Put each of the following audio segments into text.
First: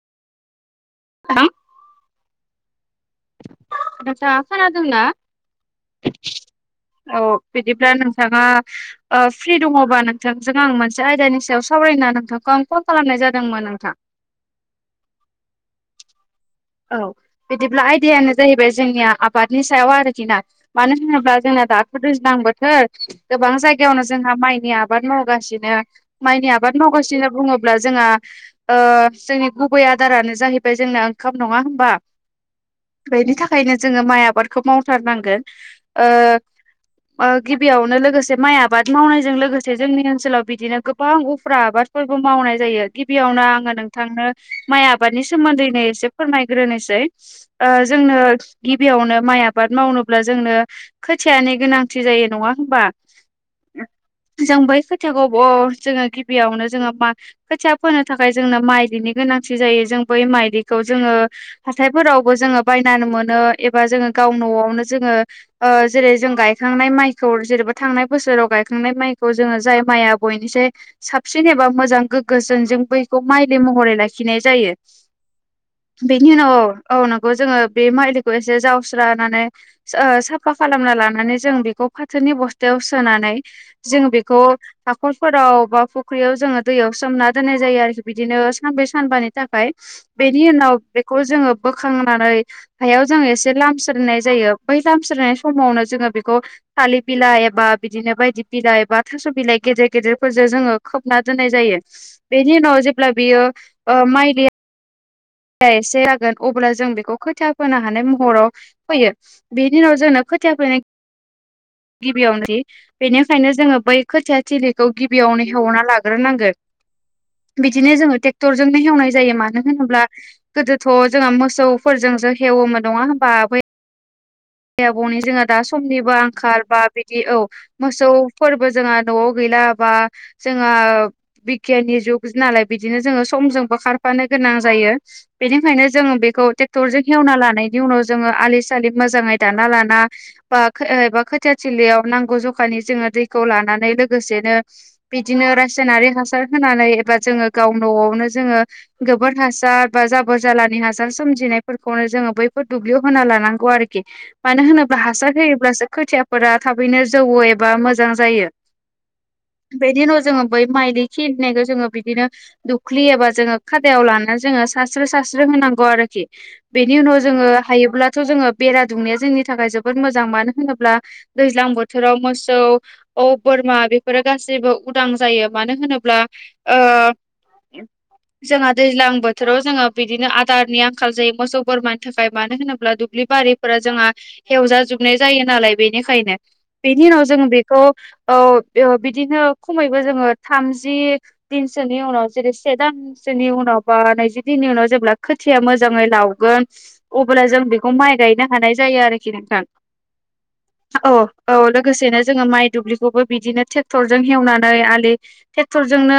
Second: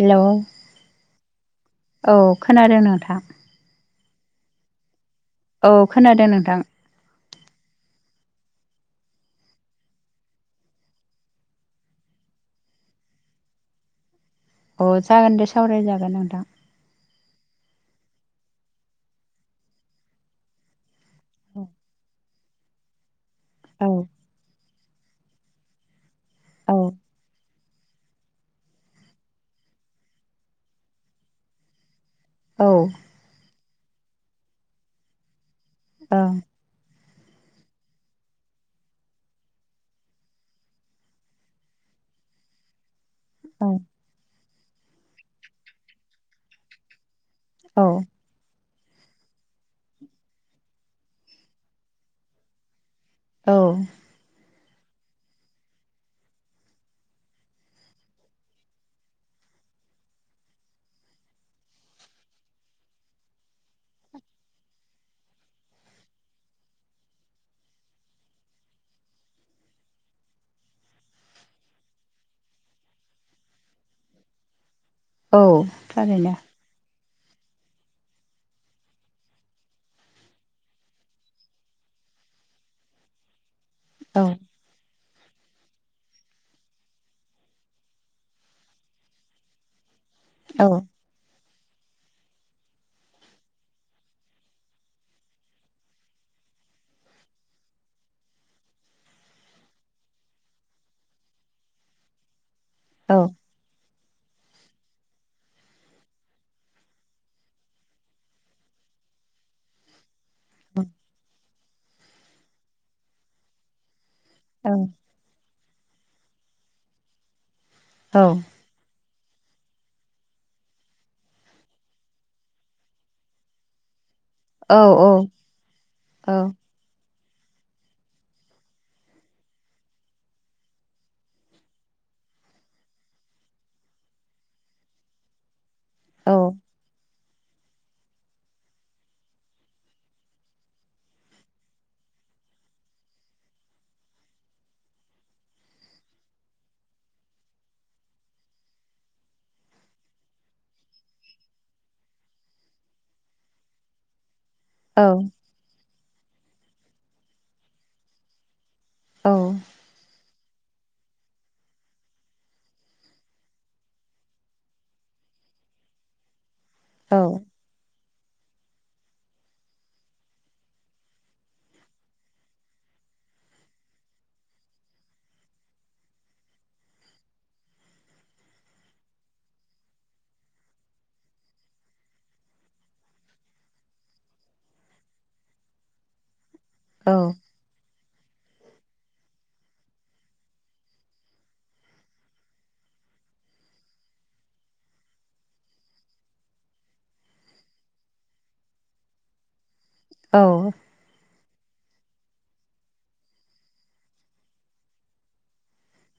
Hello औ नोंथां औ खोनादों नोंथां नोंथाङा खोनादोंना औ खोनादों नोंथां औ बिदिब्ला नों नोंथाङा ओ फ्रि दङबा नोंथांजों आं मोनसे आयदानि सायाव सावरायना नोंथांखौ आं फन खालामनाय जादोंमोन नोंथां अ जागोन दे सावराय जागोन नोंथां औ बिदिब्ला आयदायानो जाहैबाय जोंनिया आबादनि सायाव आरोखिना मानो होनोब्ला बा जोंना दाथ' दैज्लां बोथोर गोबां औ जायगायावनो जोंहा माइनि आबाद मावगासिनो माइनि औ आबाद मावगासिनो बुङो ब्ला जोंहा ओ जोंनि गुबै आदारानो जाहैबाय जोंना ओंखाम नङा होमबा औ बेनि थाखायनो जोङो माइ आबादखौ मावथारनांगोन ओ ओं ओ गिबियावनो लोगोसे माइ आबाद मावनायजों लोगोसे जोंनि ओनसोलाव बिदिनो गोबां उफ्रा आबादफोर बो मावनाय जायो गिबियावनो आङो नोंथांनो माइ आबादनि सोमोनदैनो एसे फोरमायग्रोनोसै ओ औ जोंनो गिबियावनो माइ आबाद मावनोब्ला जोंनो खोथियानो गोनांथि जायो नङा होनबा औ खोथियाखौ ब जोङो गिबियावनो जोङो मा खोथिया फोनो थाखाय जोंनो माइलिनि गोनांथि जायो जों बै माइलिखौ जोंङो हाथायफोरावबो जोंङो बायनानै मोनो एबा जोंङो गाव न'आवनो जोंङो जेरै जों गायखांनाय माइखौ जेनेबा थांनाय बोसोराव गायखांनाय माइखौ जोंङो जाय माइआ बयनिसाय साबसिन एबा मोजां गोगो जोनजों बैखौ माइलि महरै लाखिनाय जायो औ बेनि थारैनो उनाव औ जोंङो बे माइलिखौ एसे जावस्रोना ओ साफा खालामना लानानै जों बेखौ फाथो नि बस्थायाव सोनानै जों औ बेखौ हाखरफोराव बा फुख्रियाव जोंङो दैयाव सोमना दोननाय जायो आरोखि बिदिनो सानब्रै सानबानि थाखाय बिनि औ उनाव बेखौ जोंङो बोखांनानै हायाव जोंङो एसे लामस्रोनाय जायो बै लामस्रोनाय समावनो जोंङो बेखौ थालिर बिलाइ एबा बिदिनो बायदि बिलाइ एबा थास' बिलाइ गेदेर गेदेरफोरजों जोंङो खोबना दोननाय जायो। बेनि उनाव जेब्ला औ बियो माइया एसे जागोन अब्ला जों बेखौ खोथिा फोनो हानाय महराव फैयो बेनि उनाव जोंनो खोथिया फोनो औ गिबियावनो बेनिखायनो जोंङो बै खोथिया औ थिलिखौ गिबियावनो हेवना लाग्रोनांगोन बिदिनो जोंङो औ ट्रेक्टरजोंनो हेवनाय जायो मानो होनोब्ला गोदोथ' जोंहा मोसौफोरजोंसो हेवोमोन नङा होनोमबा बै औ औ आबौनि जोंहा दा समनिबो आंखाल औ बा बि औ मोसौ फोरबो जोंहा न'आव गैला बा जोंहा बिगियाननि जु नालाय बिदिनो जोंङो समजोंबो खारफानो गोनां जायो बेनिखायनो जोङो बेखौ ट्रेक्टरजों हेवना लानायनि उनाव जोंङो आलि सालि मोजांङै दाना लाना बा एबा खोथिया थिलियाव नांगौ जखानि जोंङो दैखौ लानानै लोगोसे बिदिनो रासायनारि हासार होनानै एबा जोंङो गाव न'आवनो जोंङो गोबोर हासार बा जाबर जालानि हासार सोमजिनायफोरखौनो जोंङो बैफोर दुब्लियाव होना लानांगौ आरोखि मानो होनोब्ला औ हासार होयोब्लासो खोथियाफोरा थाबैनो जौ एबा मोजां जायो औ बेनि उनाव जोंङो बै माइलि खिलिनायखौ जोंङो बिदिनो दुख्लि एबा जोंङो खादायाव लानानै जोंङो सास्रो स्रो होनांगौ आरोखि बेनि उनाव जोङो हायोब्लाथ जोंङो बेरा दुमनाया जोंनि थाखाय जोबोर मोजां मानो होनोब्ला दैज्लां बोथोराव मोसौ औ बोरमा बेफोरो गाैबो उदां जायो मानो होनोब्ला ओ जोंहा दैज्लां बोथोराव जोङो बिदिनो आदारनि आंखाल जायो मोसौ बोरमानि थाखाय मानो होनोब्ला दुब्लि बारिफोरा जोंहा हेवजाजोबनाय जायो नालाय बेनिखायनो बेनि उनाव जों बेखौ औ ओ बिदिनो खमैबो जोंङो थामजि दिनसोनि उनाव जेरै से दान सोनि उनाव बा नैजि दिननि उनाव जेब्ला खोथिया मोजांङै लावगोन अब्ला जों बेखौ माइ गाय गायनो हानाय जायो आरोखि नोंथां। औ औ औ लोगोसेनो जोंङो माइ दुब्लिखौबो बिदिनो टेक्टरजों हेवनानै आलि टेक्टरजोंनो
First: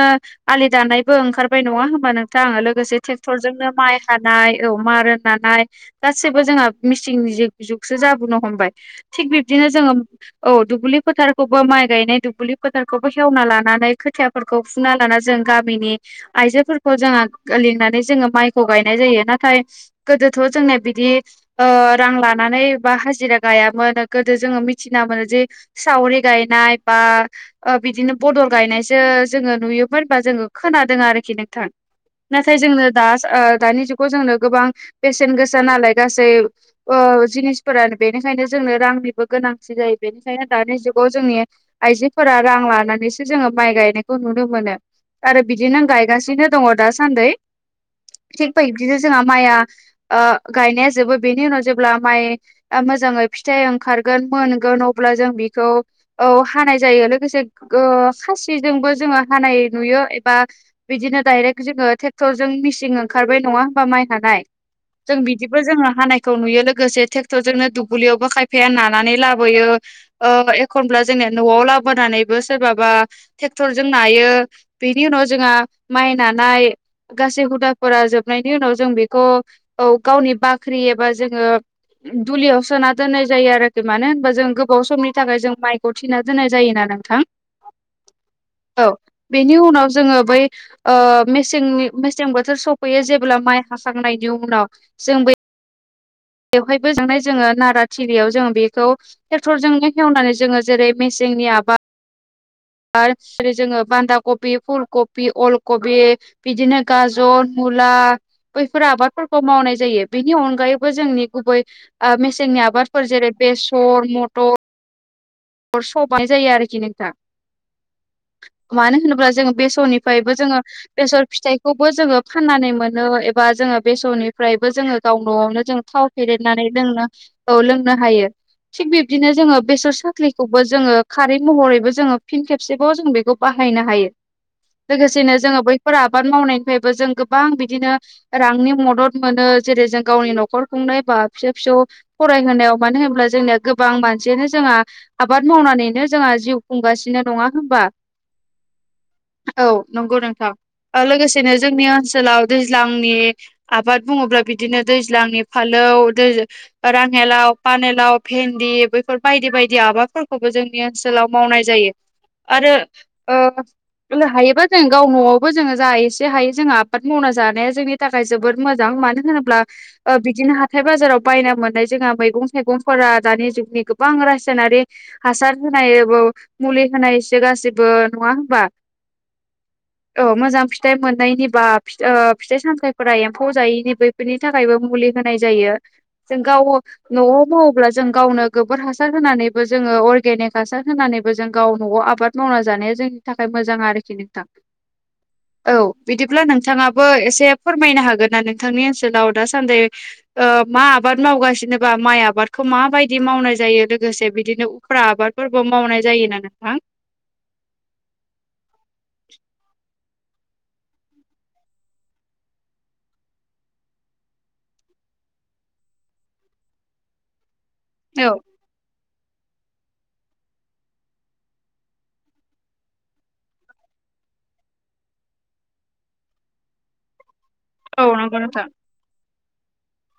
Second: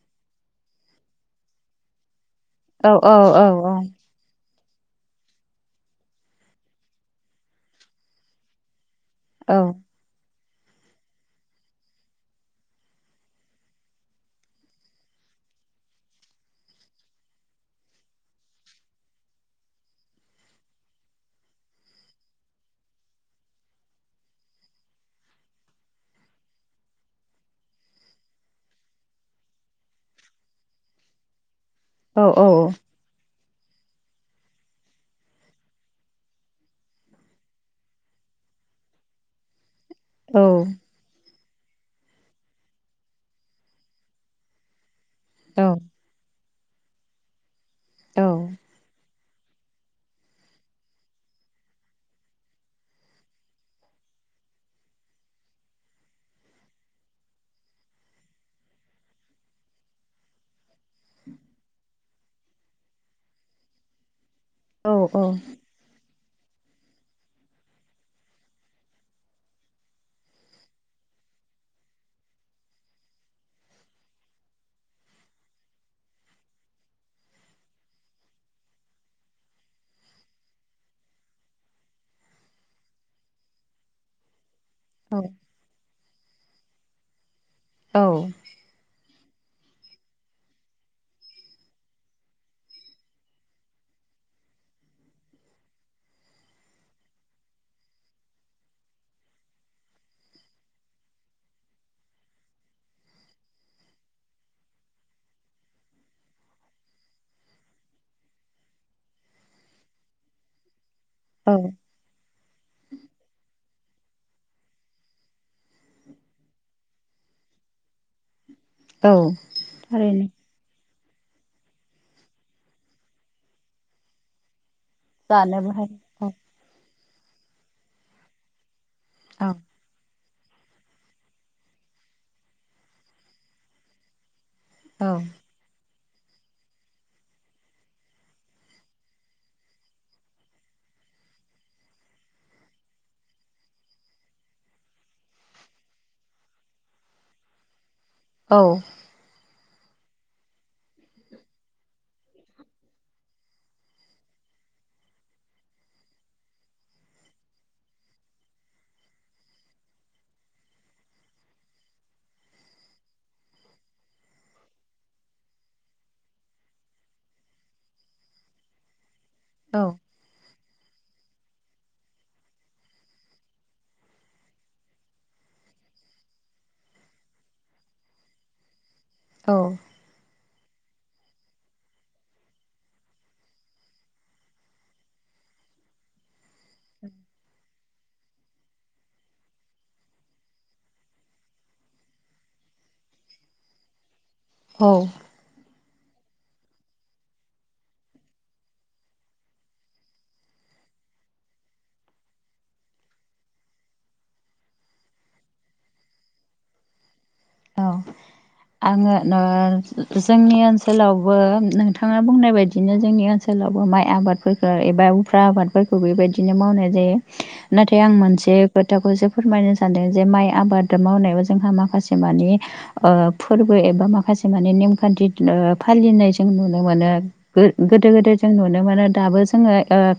आलि दानायबो ओंखारबाय नंङा होमबा नोंथां औ लोगोसे टेक्टरजों माइ हानाय औ मारा नानाय गासैबो जोंहा मिसिंनि जिग जुगसो जाबोनो हमबाय। थिग बिब्दिनो जोंङो औ दुब्लि फोथारखौबो माइ गायनाय दुब्लि फोथारखौबो हेवना लानानै खोथियाफोरखौ फुना लाना जों गामिनि आइजोफोरखौ जोङो लिंनानै जोंङो माइखौ गायनाय जायो नाथाय गोदोथ' जोंनिया बिदि ओ रां ला नानै बा हाजिरा गायामोन गोदो जोंङो मिथिना मोनो जे सावरि गायनाय बा ओ बिदिनो बदल गायनायसो जोंङो नुयोमोन बा जोंङो खोनादों आरोखि नोंथां। नाथाय जोंनो दास ओ दानि जुगाव जोंनो गोबां बेसेन गोसा नालाय गासै ओ जिनिसफोरानो बेनिखायनो जोंनो रांनिबो गोनांथि जायो बेनिखायनो दानि जुगाव जोंनि आइजोफोरा रां लानानैसो जोंङो माइ गायनायखौ नुनो मोनो। आरो बिदिनो गायगासिनो दंङो दासान्दि थिग बैबदिनो जोंहा माइया ओ गायनाया जोबो बेनि उनाव जेब्ला माइ ओ मोजाङै फिथाइ ओंखारगोन मोनगोन अब्ला जों बेखौ औ हानाय जायो। लोगोसे गो खासिजोंबो जोङो हानाय नुयो एबा बिदिनो दाइरेक्ट जोङो टेक्टरजों मिसिं ओंखारबाय नङा होमबा माइ हानाय जों बिदिबो जोङो हानायखौ नुयो लोग गोसे टेक्टर जोंनो दुब्लियावबो खायफाया नानानै लाबोयो ओ एखनब्ला जोंनिया न'आव ला बोनानैबो सोरबाबा ट्रेक्टरजों नायो बेनि उनाव जोंआ माइ नानाय गासै हुदाफोरा जोबनायनि उनाव जों बेखौ औ गावनि बाख्रि एबा जोङो दुलियाव सोना दोननाय जायो आरोखि मानो होनबा जों गोबाव समनि थाखाय जों माइखौ थिना दोननाय जायोना नोंथां। औ औ बेनि उनाव जोङो बै ओ मेसेंनि मेसें बोथोर सफैयो जेब्ला माइ हाखांनायनि उनाव जों बै बेवहायबो जानाय जोङो नारा थिलियाव जोङो बेखौ ट्रेक्टरजोंनो हेवनानै जोङो जेरै मेसि जोंनि आबा आर जेरै जोङो बान्दा कफि फुल कफि अल कफि बिदिनो गाजर मुला बैफोर आबादफोरखौ मावनाय जायो बेनि अनगायै बो जोंनि गुबै औ मेसेंनि आबादफोर जेरै बेसर मथ र सबाय जायो आरोखि नोंथां। मानो औ होनोब्ला जोङो थारैनो बेसरनिफ्रायबो जोङो बेसर फिथाइखौबो जोङो फाननानै मोनो एबा जोङो बेसरनिफ्राय बो जोङो गाव न'आवनो जानोबो जोङो थाव हायो फेदेरनानै लोंनो औ लोंनो हायो। थिग बिब्दिनो औ जोङो बेसर सा ख्लिखौबो जोङो खारै महरैबो जोङो फिन खेबसेबाव जों बेखौ बाहायनो हायो। औ लोगोसेनो जोङो बै फोर आबाद मावनायनिफ्रायबो जों गोबां बिदिनो रांनि मदद मोनो जेरै जों गावनि न'खर खुं नायबा फिसा फिसौ फरायहोनायाव मानो होनोब्ला जोंनिया गोबां मानसियानो जोंहा आबाद मावनानैनो जोंहा जिउ खुंगासिनो नङा होमबा? औ औ नंगौ नोंथां लोगोसेनो जोंनि ओनसोलाव दैज्लांनि आबाद बुङोब्ला बिदिनो दैज्लांनि फालो राङा लाव पानेलाव भेनदि बैफोर बायदि बायदि आबाद फोरखौबो जोंनि ओनसोलाव मावनाय जायो आरो हायोबा जों गाव न'आवबो जोङो जा एसे हायो जोङो आबाद मावना जानाया जोंनि थाखाय जोबोद मोजां मानो होनोब्ला औ बिदिनो हाथाय हथाइ बाजाराव बायनो मोननाय जोंहा मैगं थाइगंफोरा दानि जुगनि गोबां रासायनारि हासार होनायबो मुलि होनायसो गाससिबो नङा होनबा? औ मोजां फिथाइ मोननायनि बा फिथाइ सामथायफोरा एम्फौ जायैनि बैफोरनि थाखायबो मुलि होनाय होनाय जायो जों गावनो नवाव मावोब्ला जों गावनो गोबोर हासार होनानै बोजोङो अरगेनिक हासार होनानैबो जों गाव न'आव आबाद मावना जानाया जोंनि थाखाय मोजां आरोखि नोंथां। औ औ बिदिब्ला नोंथाङाबो एसे फोरमायनो हागोन ना नोंथांनि ओनसोलाव दासान्दि मा आबाद मावगासिनोबा माइ आबादखौ माबायदि मावनाय जायो लोगोसे बिदिनो उफ्रा आबादफोरबो मावनाय जायोना नोंथां? औ आङो जोंनि ओनसोलावबो नोंथाङा बुंनाय बायदिनो जोंनि ओनसोलावबो माइ आबादफोरखौ एबा उफ्रा आबादफोरखौ बेबायदिनो मावनाय जायो। नाथाय आं औ मोनसे खोथाखौसो फोरमायनो सानदों जे माइ आबाद मावनायाव जोंहा माखासे माखासे माने ओ फोरबो एबा माखासे माने नेमखान्थि फालिनाय जों नुनो मोनो। औ गोदो गोदोय नंगौ जों नोंथां नुनो मोनो दाबो जोङो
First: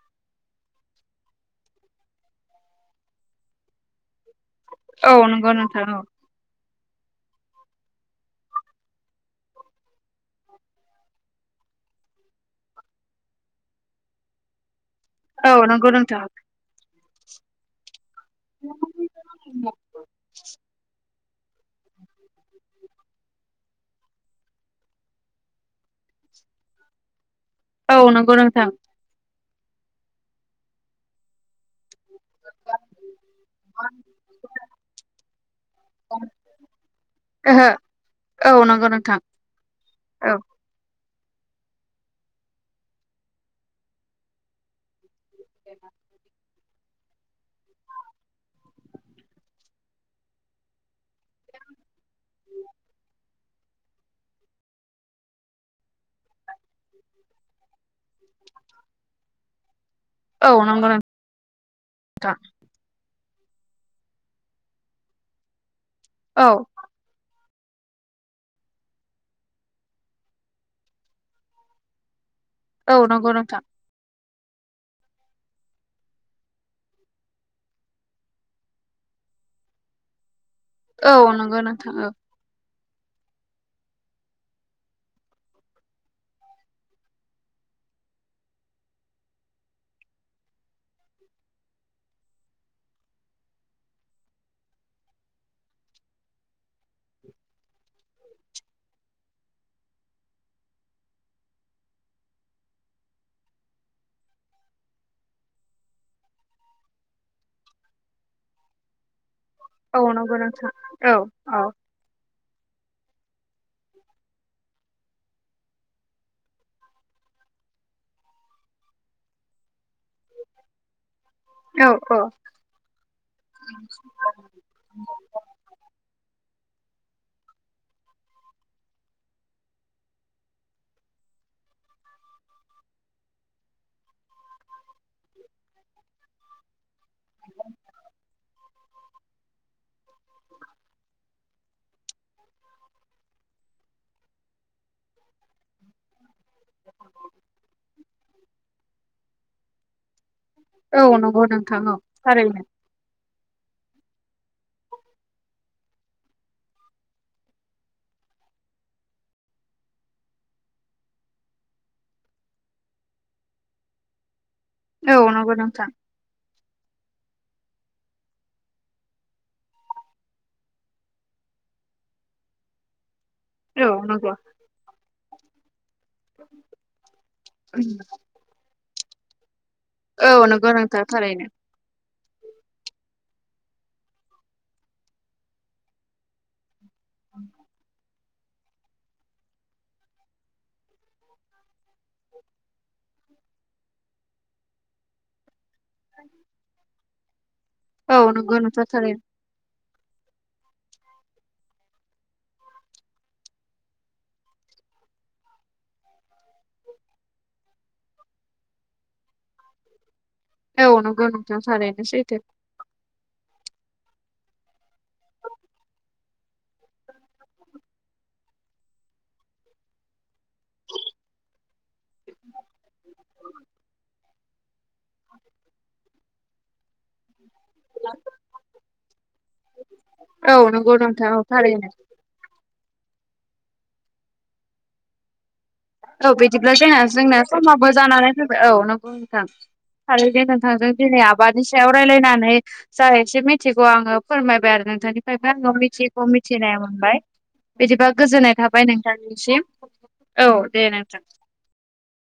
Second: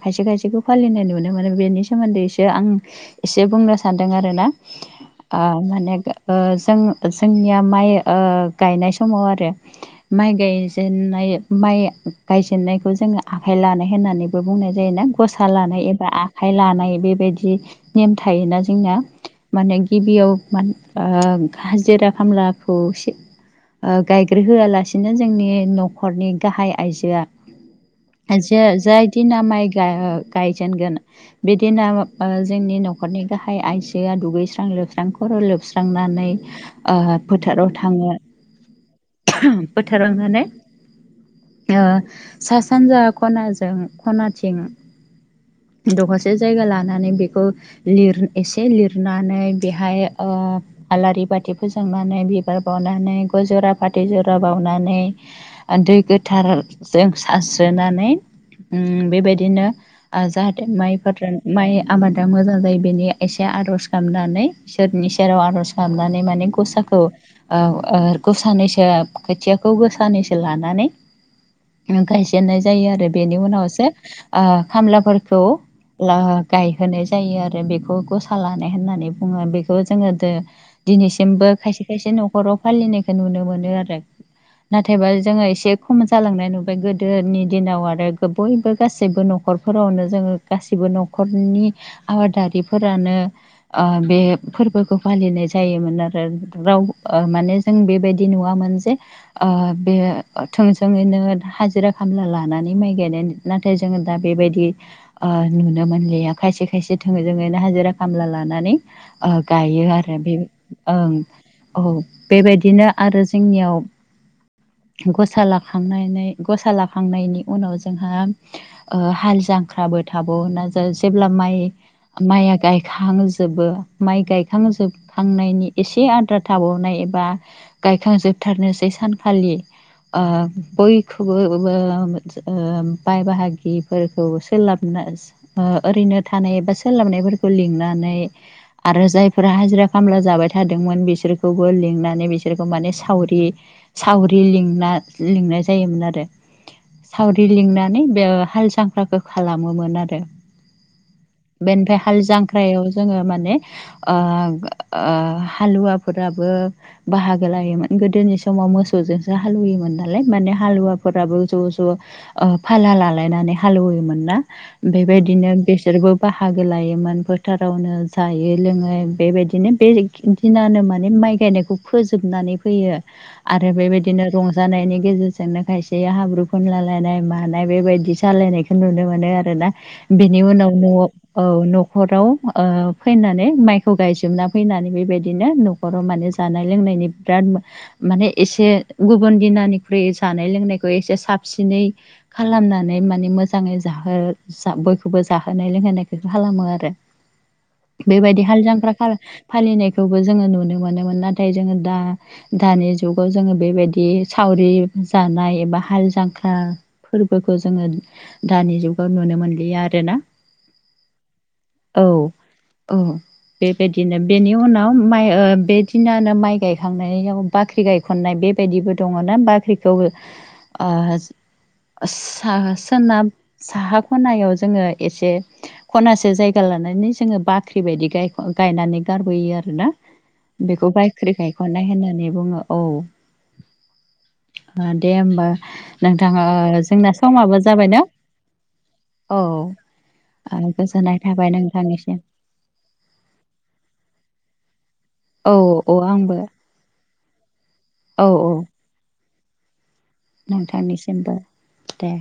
खायसे खायसेखौ फालिनाय नुनो मोनो बेनि सोमोन्दै एसो आं एसे बुंनो सान आरो ना औ ओ नंगौ नोंथां औ [unintelligible] जोंनिया माइ ओ गायनाय समाव आरो माइ गायजेनाय माइ गायजेननायखौ जोङो आखाइ लानाय होननानैबो बुंनाय जायो ना गसा औ नंगौ लानाय बा नोंथां आखाइ लानाय बेबायदि नेम थायोना जोंना माने गिबियाव ओ हाजिरा खामलाखौसे ओ गायग्रो होआलासिनो जोंनि न'खरनि गाहाय आइजोआ औ नंगौ जे नोंथां। जाय दिना माइ गायजेनगोन बिदिना ओ जोंनि न'खरनि गाहाय आइजोआ दुगैस्रां लोबस्रां खर' लोबस्रांनानै ओ ओहो फोथाराव थाङो औ नंगौ नोंथां फोथाराव थांनानै ओ सा सानजा खनाजों खनाथिं दखरसे जायगा लाना लानानै बेखौ लिर एसे लिरनानै बेहाय आलारि बाथि फोजोंनानै बिबार बावनानै गय जरा फाथै जरा बावनानै दै गोथौ सारजों सारस्रोनानै उम बेबायदिनो औ जाहाथे नंगौ माइफोर माइ आबादा नोंथां मोजां जायो बेनि एसे आर'ज गाबनानै इसोरनि सेराव आर'ज गाबनानै माने औ गसाखौ ओ गोसानैसो खोथियाखौ गोसानैसो लानानै गाय जेननाय जायो औ आरो नंगौ बेनि नोंथां उनावसो ओ खामलाफोरखौ गायहोनाय जायो आरो बेखौ गसा लानाय होननानै बुङो बेखौ जोङो दो औ दिनैसिमबो नंगौ खायसे नोंथां औ खायसे न'खराव फालिनायखौ नुनो मोनो आरो। नाथायबा जोङो एसे खम जालांनाय नुबाय गोदोनि दिनाव आरो बयबो गासैबो न'खर न'खरफोरावनो जोङो गासिबो न'खरनि आबादारिफोरानो ओ बे फोरबोखौ फालिनाय जायोमोन आरो राव माने जों बेबायदि नुवामोन जे बे थोंजोङैनो हाजिरा खामला लानानै माइ गायनाय। नाथाय जोङो दा बे बेबायदि नुनो मोनलिया खायसे खायसे थोजोंङैनो हाजिरा खामला लानानै गायो औ आरो बे नंगौ नोंथां औ औ बेबायदिनो आरो जोंनियाव [inaudible] गसा लाखांनानै गसा लाखांनायनि उनाव जोंहा हाल जां ख्राबो थाबावोना जेब्ला माइ औ माइआ गायखांजोबो माइ गायखांजोब नायनि एसे आद्रा थाबावनाय एबा गायखांजोबथारनोसै सानखालि बयखौबो बाय बाहागिफोरखौ सोलाबनो ओरैनो थानाय बा सोलाबनायफोरखौ लिंनानै आरो जायफोरा हाजिरा खामला जाबाय थादोंमोन बिसोरखौबो लिंनानै बिसोरखौ माने सावरि सावरि लिंनानै लिंनाय जायोमोन आरो। सावरि लिंनानै बे हाल जांख्राखौ खालामोमोन आरो। औ नंगौ नोंथां औ बेनिफ्राय हाल थारैनो जांख्रायाव जोङो माने ओ हालुवाफोराबो बाहागो लायोमोन गोदोनि समाव मोसौजोंसो हालुवोमोन नालाय। ने हालुवाफोराबो ज' ज' फाला लालायनानै हालौवोमोन ना। औ बेबायदिनो नंगौ नोंथां बेसोरबो बाहागो लायोमोन। फोटारावनो जायो लोङो बेबायदिनो बे दिनानो माने माइ गायनायखौ फोजोबनानै फैयो। आरो औ बेबायदिनो नंगौ रंजानायनि गेजेरजोंनो खायसे हाब्रु फुनलालायनाय मानाय बेबायदि जालायनाय नायखौ नुनो मोनो। आरोना बेनि औ नंगौ उनाव नोंथां थारैनो न'आव नखराव फैनानै माइखौ गायजोबना फैनानै बेबायदिनो न'खराव माने जानाय लोंनायनि बिराद माने एसे गुबुन दिनानिख्रुइ जानाय लोंनायखौ एसे साबसिनै खालामनानै माने मोजाङै जाहो बयखौबो जाहोनाय लोंहोनायखौ खालामो आरो। औ बेबायदि नंगौ हाल नोंथां जांख्रा खाला थारैनो नाय नायखौबो जोङो नुनो मोनो मोन नाथाय जोङो दा दानि जुगाव जोङो बेबायदि सावरि जानाय एबा हाल जांख्रा फोरबोखौ जोङो दानि जुगाव नुनो मोनलिया आरोना। औ नोंगौ नोंथां थारैनो औ सैथो औ बेबायदिनो बेनि उनाव माइ बेदिनानो माइ गायखांनायाव बाख्रि गायखननाय बेबायदिबो दङ। बाख्रिखौबो सोनाब साहा खनायाव जोङो एसे खनासे जायगा लानानै जोङो बाख्रि बायदि गायनानै गारबोयो आरो ना औ बेखौ नंगौ नोंथां बायख्रि औ गायख'नाय थारैनो होननानै बुङो। औ दे होमबा औ नोंथाङा बिदिब्ला जोंहा जोंना जोंनिया समाबो समाबबो जाबायना जानानै फैबाय औ नंगौ औ नोंथां। थारै नोंथांजों गोजोननाय दिनै थाबाय आबादनि सायाव नोंथांनिसिम रायलायनानै जा एसे मिथिगौ आङो फोरमायबाय आरो ना नोंथांनिफ्रायबो औ आंनाव औ मिथियिखौ आंबो मिथिनाय मोनबाय बिदिबा औ औ गोजोननाय थाबाय नोंथांनि सिम औ [unintelligible] निसिमबो दे